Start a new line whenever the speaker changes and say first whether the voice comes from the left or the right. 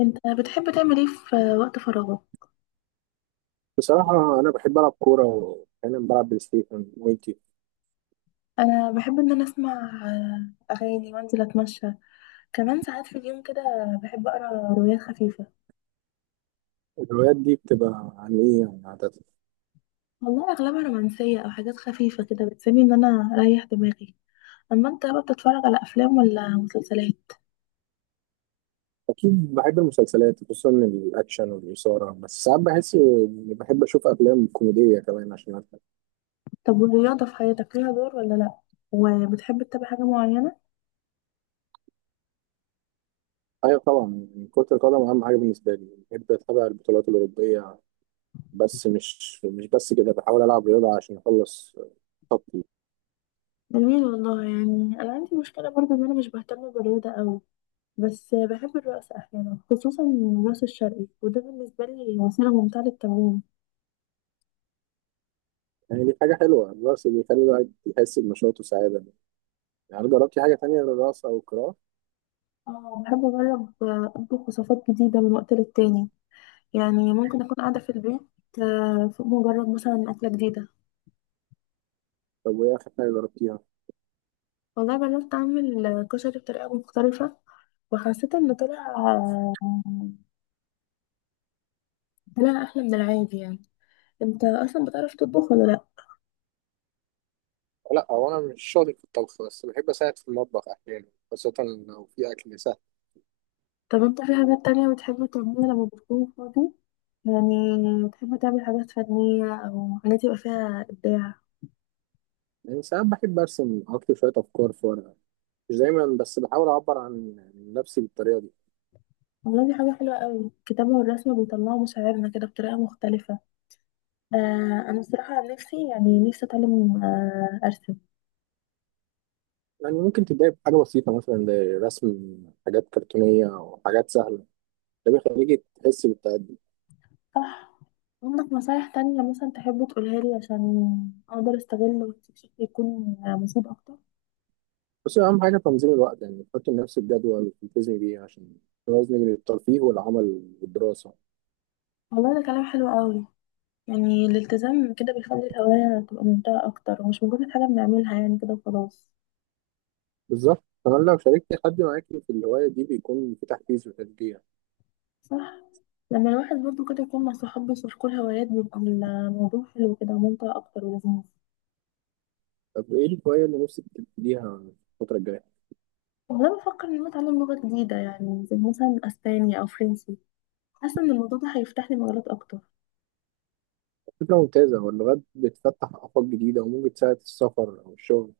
left: انت بتحب تعمل ايه في وقت فراغك؟
right: بصراحة أنا بحب ألعب كورة وأحيانا بلعب بلاي ستيشن وإنتي؟
left: انا بحب ان انا اسمع اغاني وانزل اتمشى، كمان ساعات في اليوم كده بحب اقرا روايات خفيفه.
right: الهوايات دي بتبقى عن إيه يعني عادة؟
left: والله اغلبها رومانسيه او حاجات خفيفه كده بتساعدني ان انا اريح دماغي. اما انت بقى بتتفرج على افلام ولا مسلسلات؟
right: أكيد بحب المسلسلات خصوصا الأكشن والإثارة، بس ساعات بحس إني بحب أشوف أفلام كوميدية كمان عشان أضحك.
left: طب والرياضه في حياتك ليها دور ولا لا؟ وبتحب تتابع حاجه معينه؟
right: أيوة طبعا، يعني كرة القدم أهم حاجة بالنسبة لي، بحب أتابع البطولات الأوروبية. بس مش بس كده، بحاول ألعب رياضة عشان أخلص طاقتي.
left: جميل والله، يعني انا عندي مشكله برضو ان انا مش بهتم بالرياضه قوي، بس بحب الرقص احيانا خصوصا الرقص الشرقي، وده بالنسبه لي وسيله ممتعه للتمرين.
right: يعني دي حاجة حلوة، الرقص بيخلي الواحد يحس بنشاط وسعادة. يعني جربتي حاجة تانية غير الرقص أو القراءة؟
left: اه بحب أجرب أطبخ وصفات جديدة من وقت للتاني، يعني ممكن أكون قاعدة في البيت فأقوم أجرب مثلا أكلة جديدة.
right: طب وإيه آخر حاجة جربتيها؟
left: والله جربت أعمل كشري بطريقة مختلفة وحسيت إن طلع طلع أحلى من العادي يعني. أنت أصلا بتعرف تطبخ ولا لأ؟
right: لا، هو انا مش شاطر في الطبخ، بس بحب اساعد في المطبخ احيانا، خاصة لو في اكل سهل.
left: طب أنت في حاجات تانية بتحب تعملها لما بتكون فاضي؟ يعني بتحب تعمل حاجات فنية أو حاجات يبقى فيها إبداع؟
right: يعني ساعات بحب ارسم، اكتب شوية افكار في ورقة، مش دايما، بس بحاول اعبر عن نفسي بالطريقة دي.
left: والله دي حاجة حلوة أوي، الكتابة والرسم بيطلعوا مشاعرنا كده بطريقة مختلفة. آه انا الصراحه عن نفسي يعني نفسي اتعلم آه ارسم.
right: يعني ممكن تبدأي بحاجة بسيطة، مثلا زي رسم حاجات كرتونية او حاجات سهلة، ده بيخليكي تحسي بالتقدم.
left: صح. عندك نصايح تانية مثلا تحب تقولها لي عشان اقدر استغل وقتي بشكل يكون مفيد اكتر؟
right: بس اهم حاجة تنظيم الوقت، يعني تحطي لنفسك جدول تلتزمي بيه عشان توازني بين الترفيه والعمل والدراسة.
left: والله ده كلام حلو قوي، يعني الالتزام كده بيخلي الهواية تبقى ممتعة أكتر ومش مجرد حاجة بنعملها يعني كده وخلاص.
right: بالظبط، كمان لو شاركتي حد معاكي في الهواية دي بيكون في تحفيز وتشجيع.
left: صح، لما الواحد برضه كده يكون مع صحابه يشاركوا الهوايات بيبقى الموضوع حلو كده وممتع أكتر ولذيذ.
right: طب ايه الهواية اللي نفسك تبتديها الفترة الجاية؟
left: والله بفكر إن أنا أتعلم لغة جديدة يعني زي مثلا أسباني أو فرنسي، حاسة إن الموضوع ده هيفتح لي مجالات أكتر.
right: فكرة ممتازة، هو اللغات بتفتح آفاق جديدة وممكن تساعد في السفر أو الشغل.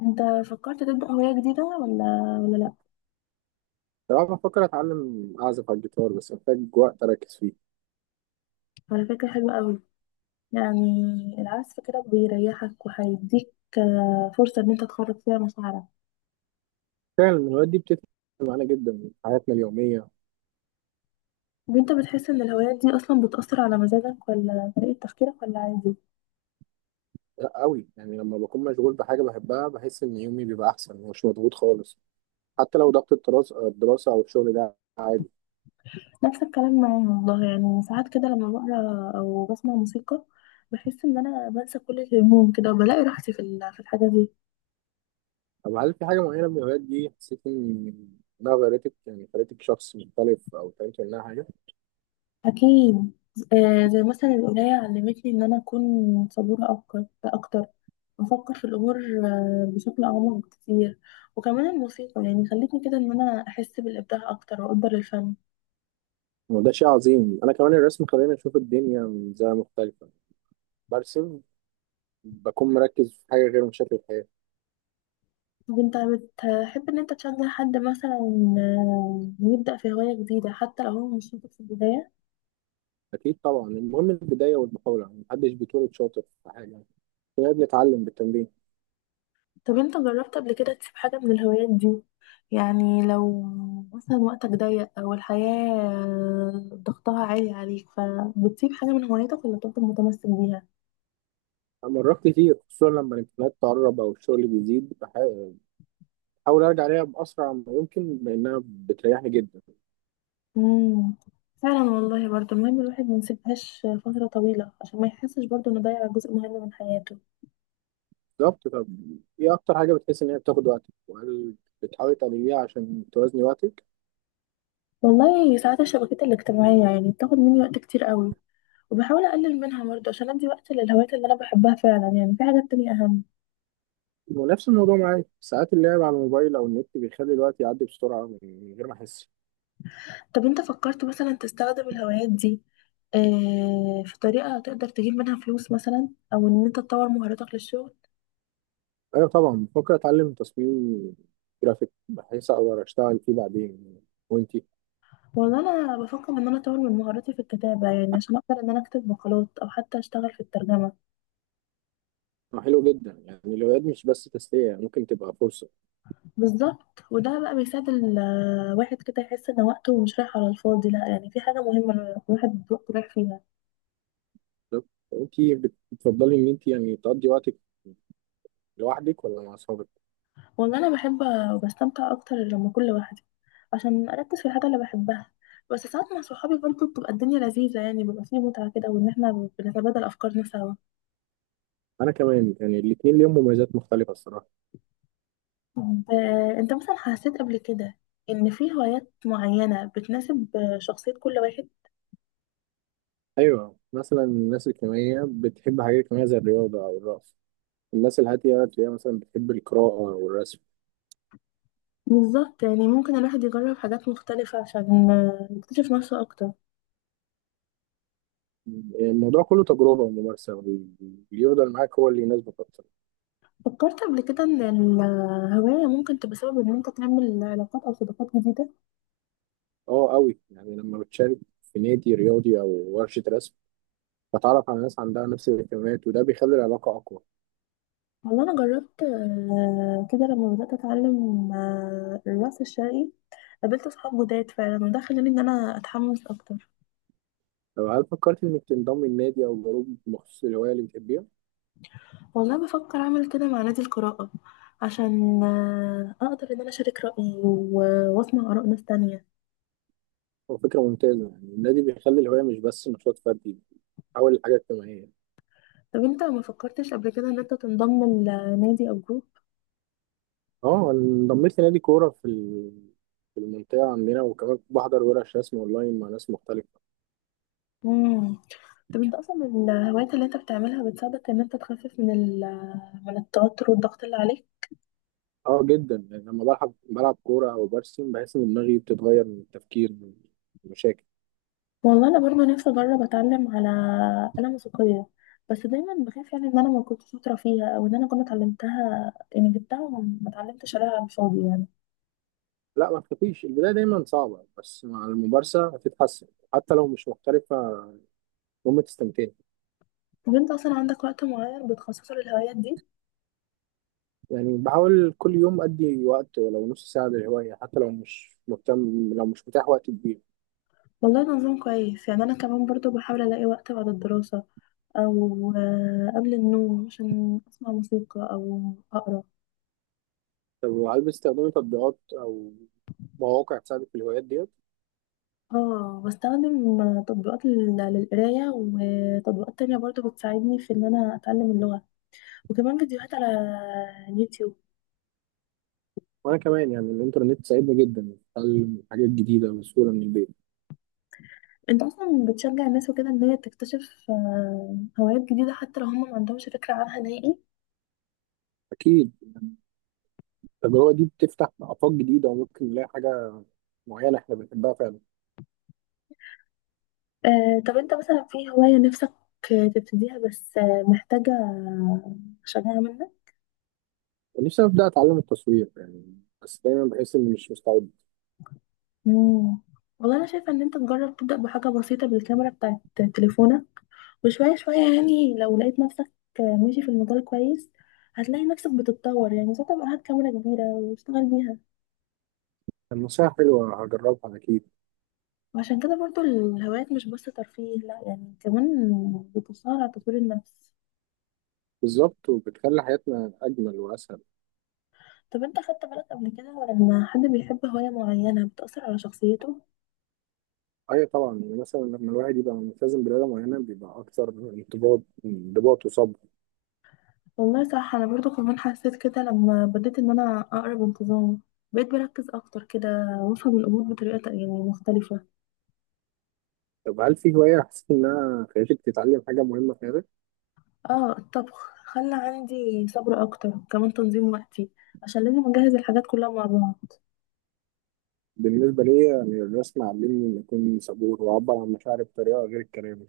left: انت فكرت تبدأ هواية جديدة ولا لا؟
right: صراحة بفكر أتعلم أعزف على الجيتار، بس محتاج وقت أركز فيه.
left: على فكرة حلوة قوي، يعني العزف كده بيريحك وهيديك فرصة ان انت تخرج فيها مشاعرك.
right: فعلا الهوايات دي بتفرق معانا جدا في حياتنا اليومية.
left: وانت بتحس ان الهوايات دي اصلا بتأثر على مزاجك ولا طريقة تفكيرك ولا عادي؟
right: لا أوي، يعني لما بكون مشغول بحاجة بحبها بحس إن يومي بيبقى أحسن ومش مضغوط خالص، حتى لو ضغط الدراسة أو الشغل، ده عادي.
left: نفس الكلام معايا والله، يعني ساعات كده لما بقرا او بسمع موسيقى بحس ان انا بنسى كل الهموم كده وبلاقي راحتي في في الحاجة دي.
right: طب هل في حاجة معينة من الهوايات دي حسيت إنها غيرتك، يعني خلتك شخص مختلف أو اتعلمت منها حاجة؟
left: اكيد، زي مثلا القراية علمتني ان انا اكون صبورة اكتر، بفكر في الأمور بشكل أعمق بكتير. وكمان الموسيقى يعني خلتني كده إن أنا أحس بالإبداع أكتر وأقدر الفن.
right: وده شيء عظيم، انا كمان الرسم خلاني اشوف الدنيا من زاويه مختلفه، برسم بكون مركز في حاجه غير مشاكل الحياه.
left: طب أنت بتحب إن أنت تشجع حد مثلا يبدأ في هواية جديدة حتى لو هو مش شاطر في البداية؟
right: اكيد طبعا، المهم البدايه والمحاوله، يعني محدش بيتولد شاطر في حاجه، يعني كلنا بنتعلم بالتمرين.
left: طب أنت جربت قبل كده تسيب حاجة من الهوايات دي؟ يعني لو مثلا وقتك ضيق أو الحياة ضغطها عالي عليك فبتسيب حاجة من هوايتك ولا بتفضل متمسك بيها؟
right: أنا مرات كتير، خصوصا لما الامتحانات تقرب او الشغل بيزيد، بحاول ارجع ليها باسرع ما يمكن لانها بتريحني جدا.
left: امم، فعلا والله برضه المهم الواحد ما يسيبهاش فترة طويلة عشان ما يحسش برضه انه ضيع جزء مهم من حياته.
right: بالظبط. طب ايه اكتر حاجه بتحس ان هي بتاخد وقتك، وهل بتحاولي تعمليها عشان توازني وقتك؟
left: والله ساعات الشبكات الاجتماعية يعني بتاخد مني وقت كتير قوي، وبحاول اقلل منها برضه عشان ادي وقت للهوايات اللي انا بحبها فعلا، يعني في حاجات تانية اهم.
right: ونفس الموضوع معايا، ساعات اللعب على الموبايل او النت بيخلي الوقت يعدي بسرعه من غير ما احس.
left: طب انت فكرت مثلا تستخدم الهوايات دي آه في طريقة تقدر تجيب منها فلوس مثلا او ان انت تطور مهاراتك للشغل؟
right: ايوه طبعا، بفكر اتعلم تصميم جرافيك بحيث اقدر اشتغل فيه بعدين. وانتي؟
left: والله انا بفكر ان انا اطور من مهاراتي في الكتابة، يعني عشان اقدر ان انا اكتب مقالات او حتى اشتغل في الترجمة.
right: ما حلو جدا، يعني الهوايات مش بس تسليه، يعني ممكن تبقى فرصه.
left: بالظبط، وده بقى بيساعد الواحد كده يحس ان وقته مش رايح على الفاضي، لا يعني في حاجه مهمه الواحد وقته رايح فيها.
right: بالظبط. وانتي بتفضلي ان انتي يعني تقضي وقتك لوحدك ولا مع اصحابك؟
left: انا بحب وبستمتع اكتر لما اكون لوحدي عشان اركز في الحاجه اللي بحبها، بس ساعات مع صحابي برضه بتبقى الدنيا لذيذه يعني بيبقى فيه متعه كده وان احنا بنتبادل افكارنا سوا.
right: انا كمان يعني الاثنين ليهم مميزات مختلفه الصراحه.
left: طب، انت مثلا حسيت قبل كده ان في هوايات معينه بتناسب شخصيه كل واحد؟
right: ايوه، مثلا الناس الاجتماعيه بتحب حاجات اجتماعيه زي الرياضه او الرقص، الناس الهاديه تلاقيها مثلا بتحب القراءه والرسم.
left: بالظبط، يعني ممكن الواحد يجرب حاجات مختلفه عشان يكتشف نفسه اكتر.
right: الموضوع كله تجربة وممارسة، واللي يفضل معاك هو اللي يناسبك أكتر.
left: فكرت قبل كده ان الهواية ممكن تبقى سبب ان انت تعمل علاقات او صداقات جديدة؟
right: أه أوي، يعني لما بتشارك في نادي رياضي أو ورشة رسم بتعرف على ناس عندها نفس الاهتمامات، وده بيخلي العلاقة أقوى.
left: والله انا جربت كده لما بدأت اتعلم الرقص الشرقي، قابلت اصحاب جداد فعلا وده خلاني ان انا اتحمس اكتر.
right: لو هل فكرت إنك تنضم لنادي أو جروب مخصوص للهواية اللي بتحبيها؟
left: والله بفكر اعمل كده مع نادي القراءة عشان اقدر ان انا اشارك رأيي واسمع اراء ناس تانية.
right: هو فكرة ممتازة، يعني النادي بيخلي الهواية مش بس نشاط فردي، بيتحول لحاجة اجتماعية.
left: طب انت ما فكرتش قبل كده ان انت تنضم لنادي او جروب؟
right: أه أنا انضميت لنادي كورة في في المنطقة عندنا، وكمان بحضر ورش رسم أونلاين مع ناس مختلفة.
left: امم. طب انت اصلا الهوايات اللي انت بتعملها بتساعدك ان انت تخفف من من التوتر والضغط اللي عليك؟
right: اه جدا، يعني لما بلعب كورة او برسم بحس ان دماغي بتتغير من التفكير من المشاكل.
left: والله انا برضه نفسي اجرب اتعلم على آلة موسيقية، بس دايما بخاف يعني ان انا ما كنتش شاطرة فيها او ان انا كنت اتعلمتها يعني جبتها وما اتعلمتش عليها على الفاضي يعني.
right: لا، ما تخافيش، البداية دايما صعبة بس مع الممارسة هتتحسن، حتى لو مش محترفة المهم تستمتعي.
left: طب انت اصلا عندك وقت معين بتخصصه للهوايات دي؟
right: يعني بحاول كل يوم أدي وقت ولو نص ساعة للهواية، حتى لو مش مهتم، لو مش متاح وقت كبير.
left: والله ده نظام كويس، يعني انا كمان برضه بحاول الاقي وقت بعد الدراسة او قبل النوم عشان اسمع موسيقى او اقرا.
right: طب هل بتستخدمي تطبيقات أو مواقع تساعدك في الهوايات ديت؟
left: اه بستخدم تطبيقات للقراية وتطبيقات تانية برضو بتساعدني في ان انا اتعلم اللغة، وكمان فيديوهات على اليوتيوب.
right: وأنا كمان، يعني الإنترنت ساعدني جدا في تعلم حاجات جديدة بسهولة من البيت.
left: انت اصلا بتشجع الناس وكده ان هي تكتشف هوايات جديدة حتى لو هم ما عندهمش فكرة عنها نهائي؟
right: أكيد، التجربة دي بتفتح آفاق جديدة وممكن نلاقي حاجة معينة إحنا بنحبها فعلا.
left: طب انت مثلا في هواية نفسك تبتديها بس محتاجة شجاعة منك؟
right: كان نفسي أبدأ أتعلم التصوير يعني، بس دايما بحس إني مش مستعد.
left: مم. والله انا شايفة ان انت تجرب تبدأ بحاجة بسيطة بالكاميرا بتاعت تليفونك، وشوية شوية يعني لو لقيت نفسك ماشي في المجال كويس هتلاقي نفسك بتتطور، يعني ساعتها بقى هات كاميرا كبيرة واشتغل بيها.
right: النصيحة حلوة، هجربها أكيد.
left: وعشان كده برضو الهوايات مش بس ترفيه لا يعني كمان بتساعد على تطوير النفس.
right: بالظبط، وبتخلي حياتنا أجمل وأسهل.
left: طب انت خدت بالك قبل كده لما حد بيحب هواية معينة بتأثر على شخصيته؟
right: أيوة طبعا، يعني مثلا لما الواحد يبقى ملتزم برياضة معينة بيبقى أكثر انضباط وصبر.
left: والله صح، أنا برضو كمان حسيت كده لما بديت إن أنا أقرأ بانتظام بقيت بركز أكتر كده وأفهم الأمور بطريقة يعني مختلفة.
right: طب هل في هواية حسيت إنها خلتك تتعلم حاجة مهمة في حياتك؟
left: اه الطبخ خلى عندي صبر اكتر كمان تنظيم وقتي عشان لازم اجهز الحاجات كلها مع بعض.
right: بالنسبة لي يعني الرسم علمني إني أكون صبور وأعبر عن مشاعري بطريقة غير الكلام.